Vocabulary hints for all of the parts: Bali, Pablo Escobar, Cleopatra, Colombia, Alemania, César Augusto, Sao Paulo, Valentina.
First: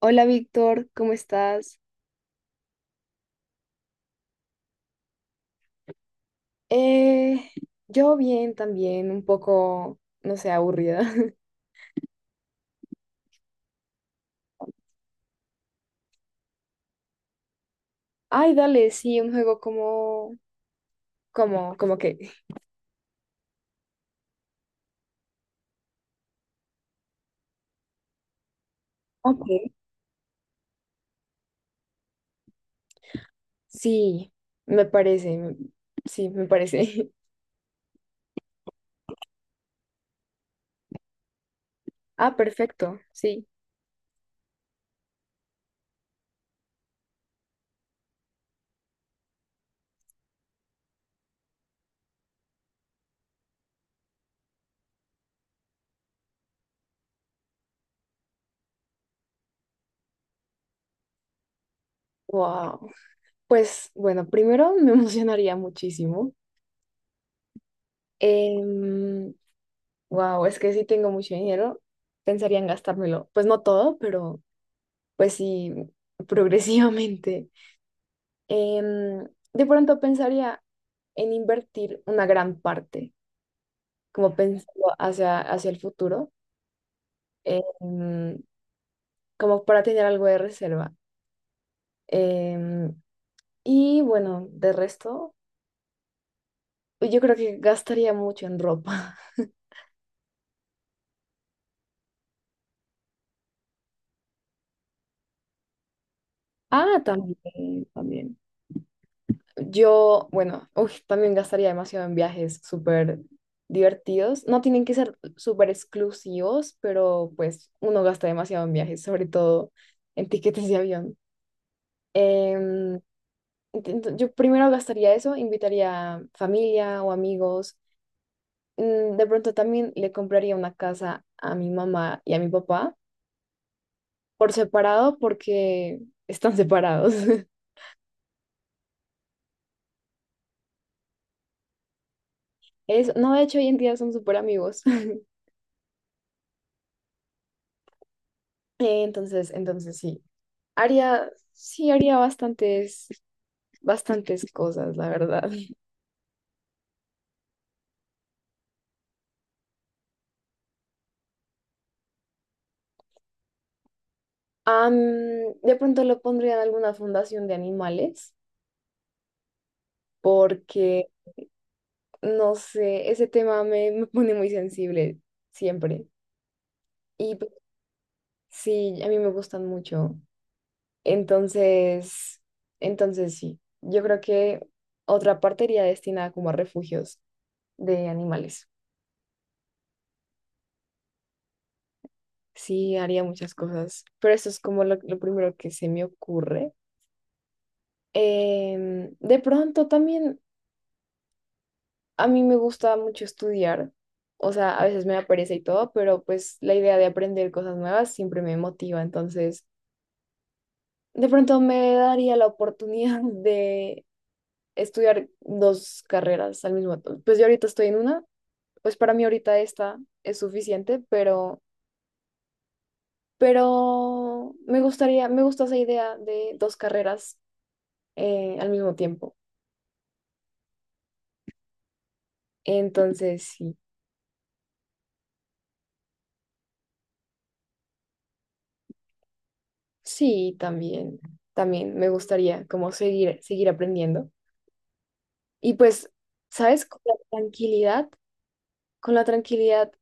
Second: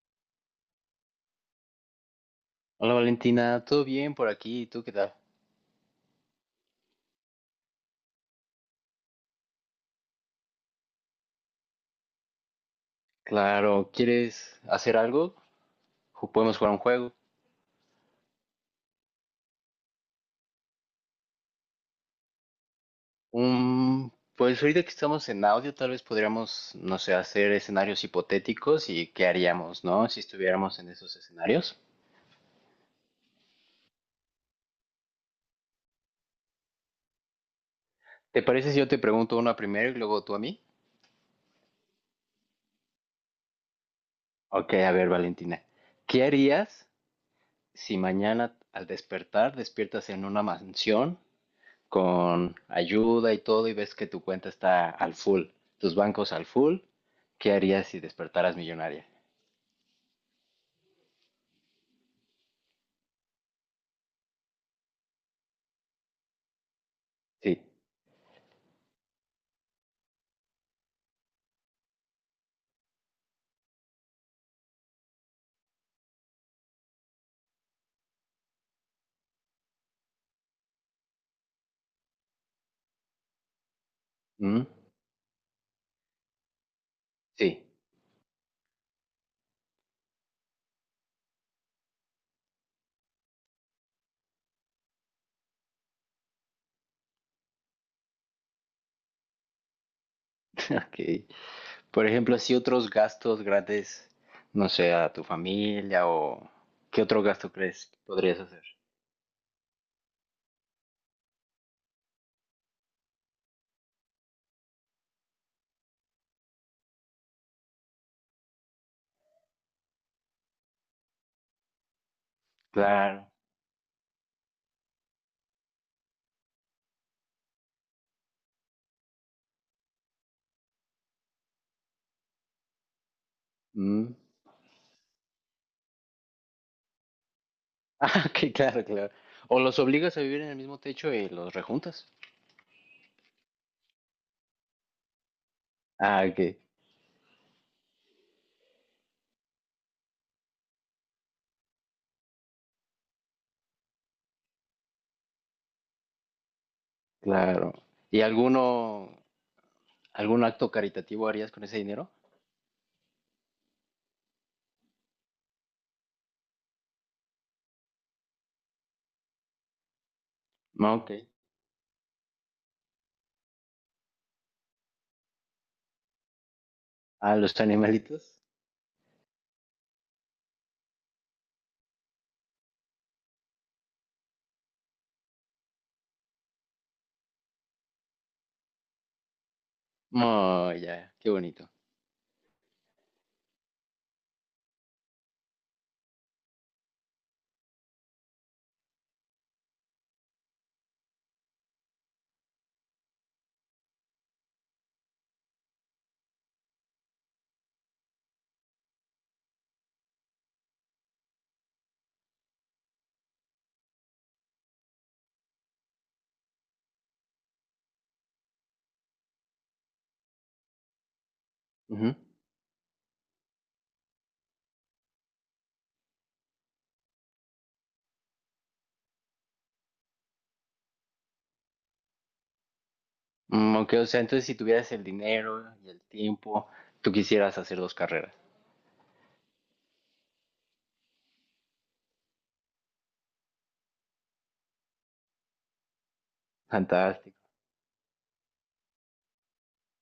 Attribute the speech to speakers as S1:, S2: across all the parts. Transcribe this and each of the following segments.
S1: Hola Víctor, ¿cómo estás?
S2: Hola Valentina, ¿todo bien por aquí? ¿Y tú qué tal?
S1: Eh, yo bien también, un poco, no sé, aburrida.
S2: Claro, ¿quieres hacer algo? Podemos jugar un juego.
S1: Ay, dale, sí, un juego como que.
S2: Pues ahorita que estamos en audio, tal vez podríamos, no sé, hacer escenarios hipotéticos y qué
S1: Ok.
S2: haríamos, ¿no? Si estuviéramos en esos escenarios.
S1: Sí, me parece, me- sí, me parece.
S2: ¿Te parece si yo te pregunto una primero y luego tú a mí?
S1: Ah, perfecto, sí.
S2: Ok, a ver, Valentina, ¿qué harías si mañana al despertar despiertas en una mansión con ayuda y todo y ves que tu cuenta está al full, tus bancos al full, ¿qué harías si despertaras millonaria?
S1: Wow. Pues bueno, primero me emocionaría muchísimo.
S2: Sí.
S1: Wow, es que sí tengo mucho dinero, pensaría en gastármelo. Pues no todo, pero pues sí, progresivamente. em, de pronto pensaría en invertir una gran parte, como
S2: ¿Mm?
S1: pensando hacia el futuro,
S2: Sí.
S1: em, como para tener algo de reserva. Em, y bueno, de resto, pues yo creo que gastaría mucho en ropa.
S2: Ok. Por ejemplo, así otros gastos grandes, no sé, a tu familia o
S1: Ah,
S2: ¿qué otro gasto
S1: también,
S2: crees que
S1: también.
S2: podrías hacer?
S1: Yo, bueno, uy, también gastaría demasiado en viajes súper divertidos. No tienen que ser súper exclusivos, pero pues uno gasta demasiado en viajes, sobre todo en tiquetes de avión. Em,
S2: Claro.
S1: yo primero gastaría eso, invitaría familia o amigos. De pronto también le compraría una casa a mi mamá y a mi papá
S2: ¿Mm?
S1: por separado porque están separados.
S2: Ah, ok, claro, claro. O los obligas a vivir en el mismo techo y los rejuntas.
S1: No, de hecho, hoy en día son súper amigos.
S2: Ah, ok,
S1: Entonces sí. Haría, sí, haría bastantes cosas, la verdad.
S2: claro. ¿Y alguno, algún acto caritativo harías con ese dinero?
S1: Am, de pronto lo pondría en alguna fundación de animales
S2: No,
S1: porque
S2: ok.
S1: no sé, ese tema me pone muy sensible siempre. Y
S2: A
S1: pues,
S2: los animalitos.
S1: sí, a mí me gustan mucho. Entonces, entonces sí, yo creo que otra parte iría destinada como a refugios de animales.
S2: Oh, ya, qué bonito.
S1: Sí, haría muchas cosas, pero eso es como lo primero que se me ocurre. De pronto también a mí me gusta mucho estudiar. O sea, a veces me da pereza y todo, pero pues la idea de aprender cosas nuevas siempre me motiva. Entonces, de pronto me daría la oportunidad de estudiar dos carreras al mismo tiempo. Pues yo ahorita estoy en una, pues para mí ahorita esta es suficiente, pero,
S2: Ujú.
S1: pero me gustaría, me gusta esa idea de dos carreras al mismo tiempo. Entonces, sí,
S2: Mm, aunque, o sea, entonces si tuvieras el dinero y el tiempo, tú quisieras hacer dos carreras.
S1: sí, también, también me gustaría como seguir aprendiendo. Y pues, ¿sabes? Con la
S2: Fantástico.
S1: tranquilidad, con la tranquilidad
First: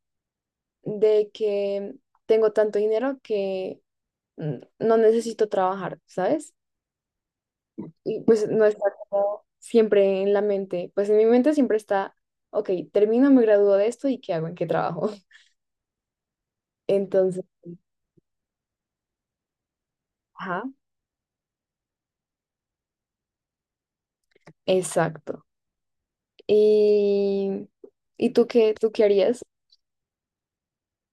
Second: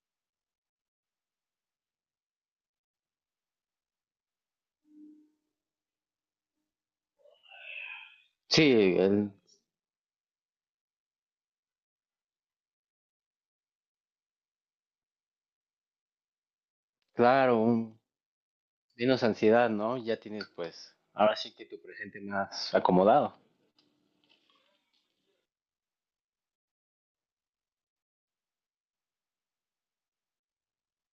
S1: de que tengo tanto dinero que no necesito trabajar, ¿sabes? Y pues
S2: Sí,
S1: no está
S2: el-
S1: como siempre en la mente, pues en mi mente siempre está, ok, termino, me gradúo de esto y ¿qué hago? ¿En qué trabajo? Entonces,
S2: claro, un, menos ansiedad, ¿no? Ya tienes,
S1: ajá,
S2: pues, ahora sí que tu presente más acomodado.
S1: exacto. Y, ¿y tú qué harías?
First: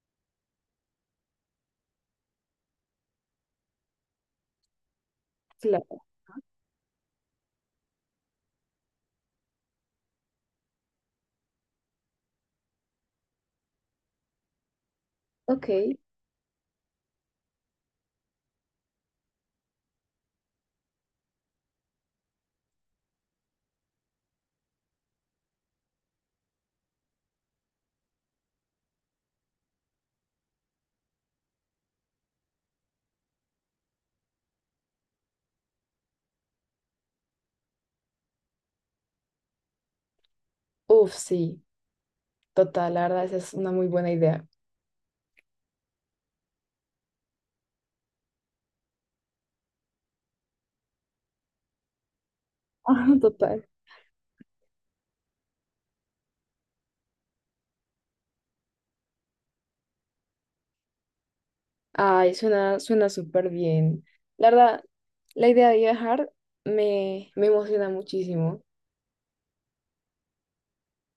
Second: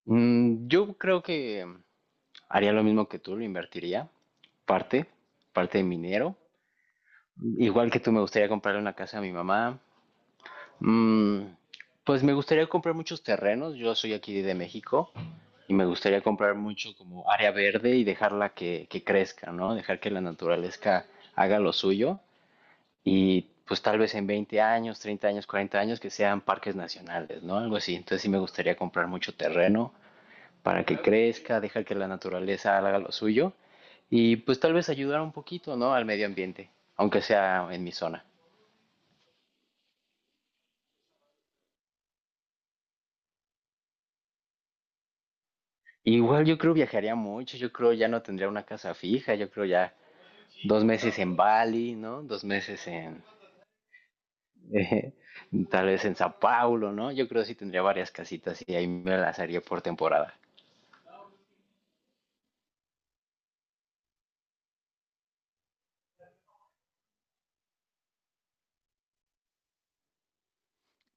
S2: Mm, yo creo que haría lo mismo que tú, lo invertiría, parte, parte de mi
S1: Claro,
S2: dinero. Igual que tú, me gustaría comprarle una casa a mi mamá. Mm, pues me gustaría comprar muchos terrenos. Yo soy aquí de México y me
S1: ok.
S2: gustaría comprar mucho como área verde y dejarla que crezca, ¿no? Dejar que la naturaleza haga lo suyo y pues tal vez en 20 años, 30 años, 40 años que sean parques nacionales, ¿no? Algo así. Entonces sí me gustaría comprar mucho terreno para que crezca, dejar que la naturaleza haga lo suyo y pues tal vez ayudar un poquito, ¿no? Al medio ambiente, aunque sea en mi zona.
S1: Uf, sí, total, la verdad, esa es una muy buena idea.
S2: Igual yo creo viajaría mucho, yo creo ya no tendría una casa fija, yo creo ya dos meses en Bali, ¿no? Dos meses
S1: Ah,
S2: en,
S1: total.
S2: eh, tal vez en Sao Paulo, ¿no? Yo creo sí tendría varias casitas y ahí me las haría por temporada.
S1: Ay, suena súper bien. La verdad, la idea de viajar me emociona muchísimo,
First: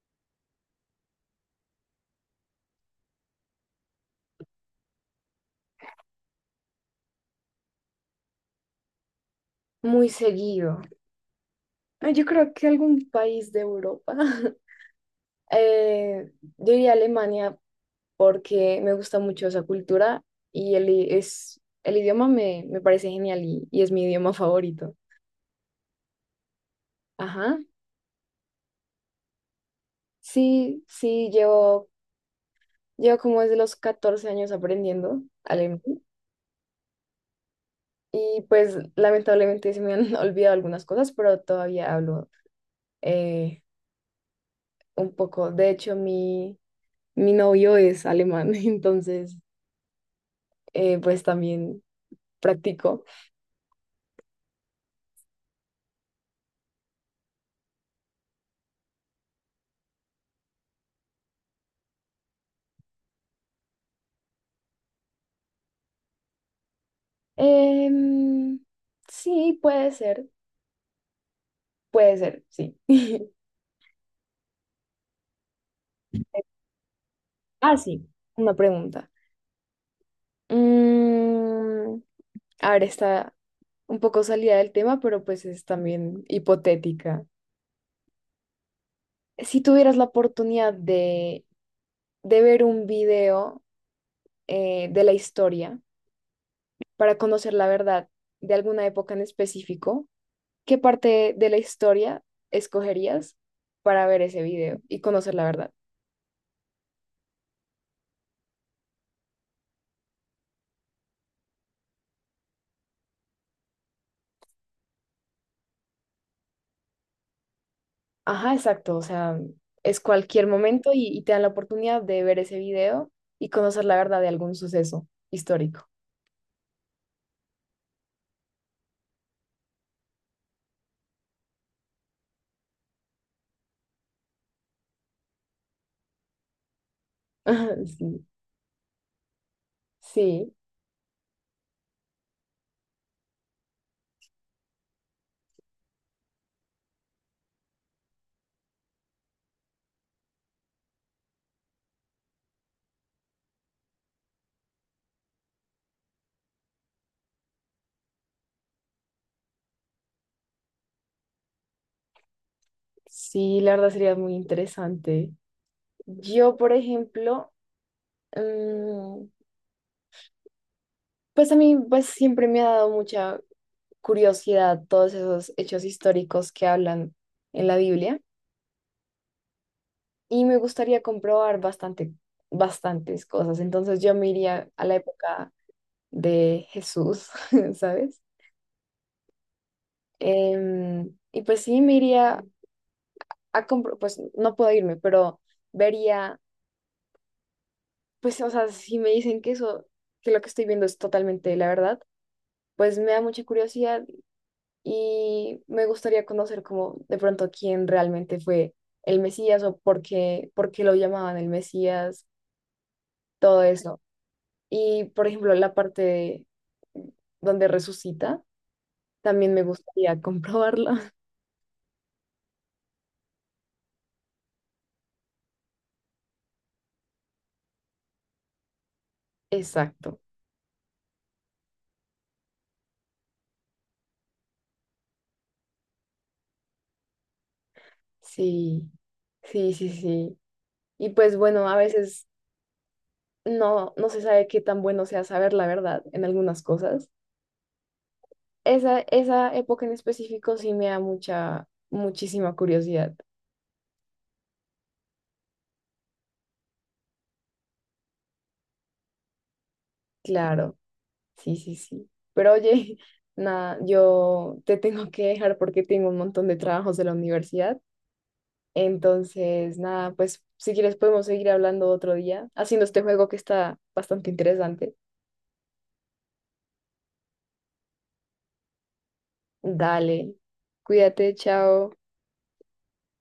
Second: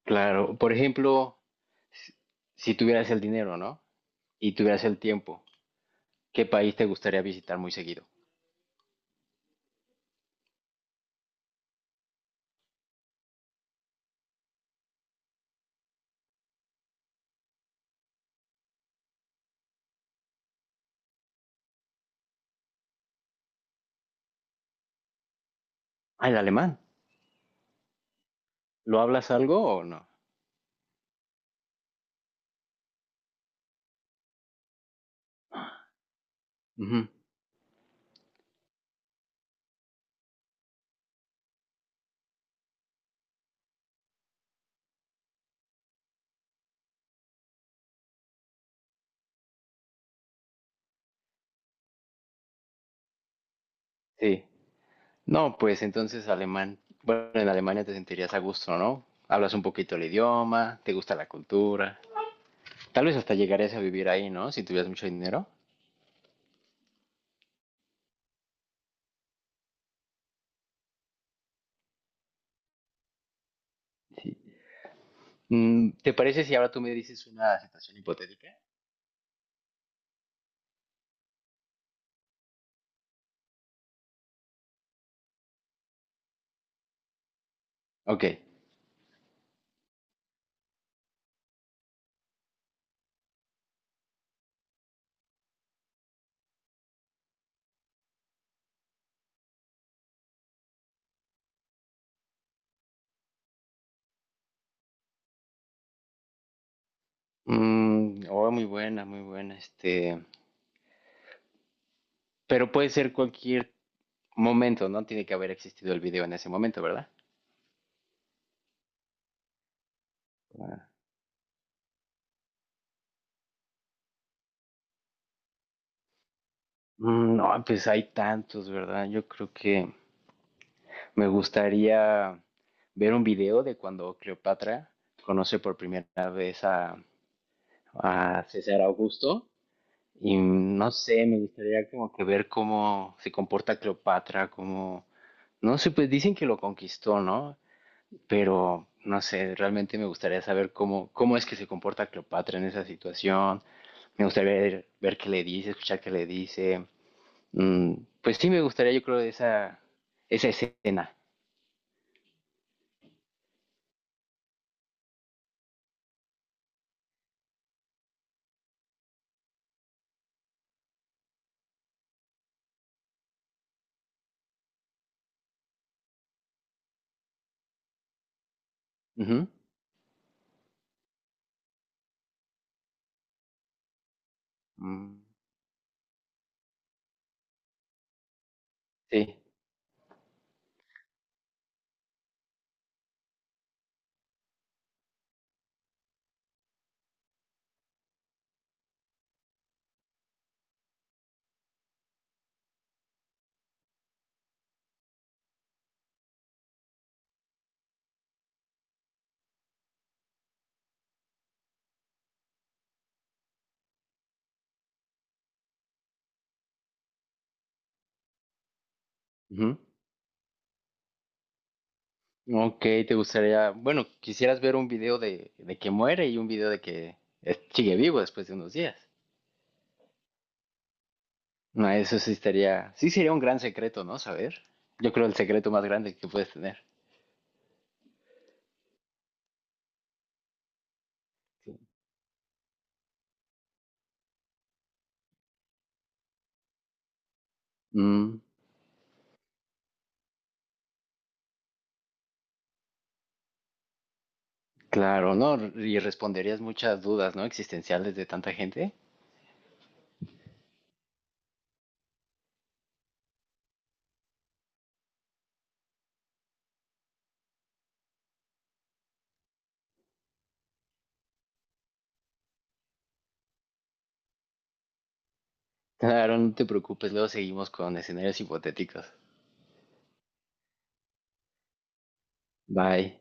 S2: Claro, por ejemplo, si si tuvieras el dinero, ¿no? Y tuvieras el tiempo, ¿qué país te gustaría visitar muy seguido?
S1: muy seguido. Ah, yo creo que algún país de Europa. Eh, yo iría a Alemania porque me gusta mucho esa cultura y el idioma me parece genial y es mi idioma favorito.
S2: Ah, el alemán.
S1: Ajá.
S2: ¿Lo hablas algo o no?
S1: Sí, sí, llevo como desde los 14 años aprendiendo alemán
S2: Ujú,
S1: y pues lamentablemente se me han olvidado algunas cosas, pero todavía hablo eh, un poco. De hecho, mi novio es alemán, entonces pues también practico.
S2: sí. No, pues entonces alemán, bueno, en Alemania te sentirías a gusto, ¿no? Hablas un poquito el idioma, te gusta la cultura. Tal vez hasta llegarías a vivir ahí, ¿no? Si tuvieras mucho dinero.
S1: Em, sí, puede ser, sí.
S2: Sí. Mm, ¿te parece si ahora tú me dices una
S1: Ah,
S2: situación
S1: sí, una
S2: hipotética?
S1: pregunta. Mm, a ver, está un poco salida del tema, pero pues es también hipotética.
S2: Ok.
S1: Si tuvieras la oportunidad de ver un video de la historia para conocer la verdad de alguna época en específico, ¿qué parte de la historia escogerías para ver ese video y conocer la verdad?
S2: Mm, oh, muy buena, muy buena. Este, pero puede ser cualquier momento, ¿no? Tiene que haber existido el video en ese momento, ¿verdad?
S1: Ajá, exacto, o sea, es cualquier
S2: Ah.
S1: momento y te dan la oportunidad de ver ese video y conocer la verdad de algún suceso histórico.
S2: Mm, no, pues hay tantos, ¿verdad? Yo creo que me gustaría ver un video de cuando Cleopatra conoce por primera vez
S1: Sí,
S2: a César Augusto. Y
S1: sí,
S2: no sé, me gustaría como que ver cómo se comporta Cleopatra, cómo... No sé, pues dicen que lo conquistó, ¿no? Pero no sé, realmente me gustaría saber cómo, cómo es que se comporta Cleopatra en esa situación. Me gustaría ver, ver qué le dice, escuchar qué le dice. Mm, pues sí, me gustaría, yo creo, esa escena.
S1: sí, la verdad sería muy interesante. Yo, por ejemplo, mm, pues a mí pues siempre me ha dado mucha curiosidad todos esos hechos históricos que hablan en la Biblia
S2: Ujú.
S1: y me gustaría comprobar bastante, bastantes cosas. Entonces yo me iría a la
S2: Mm.
S1: época de Jesús, ¿sabes?
S2: Sí.
S1: Y pues sí, me iría a comprar, pues no puedo irme, pero vería, pues, o sea, si me dicen que eso, que lo que estoy viendo es totalmente la verdad, pues me da mucha curiosidad y me gustaría conocer como de pronto quién realmente fue el Mesías o por qué lo llamaban el Mesías, todo eso. Y, por ejemplo, donde resucita, también me
S2: Ujú.
S1: gustaría comprobarla.
S2: Ok, te gustaría, bueno, quisieras ver un video de que muere y un video de que sigue vivo después de unos días.
S1: Exacto.
S2: No, eso sí estaría, sí sería un gran secreto, ¿no? Saber. Yo creo el secreto más grande que puedes tener.
S1: Sí, sí, sí, sí. Y pues bueno, a veces no, no se sabe qué tan bueno sea saber la verdad en algunas cosas.
S2: Mm,
S1: Esa época en específico sí me da mucha, muchísima curiosidad.
S2: claro, ¿no? Y responderías muchas dudas, ¿no? Existenciales de tanta gente.
S1: Claro, sí, sí, sí. Pero oye, nada, yo te tengo que dejar porque tengo un montón de trabajos de la universidad. Entonces, nada, pues si quieres podemos seguir hablando otro día, haciendo este juego que está bastante interesante.
S2: Claro, no te preocupes, luego seguimos con escenarios hipotéticos.
S1: Dale, cuídate, chao.
S2: Bye.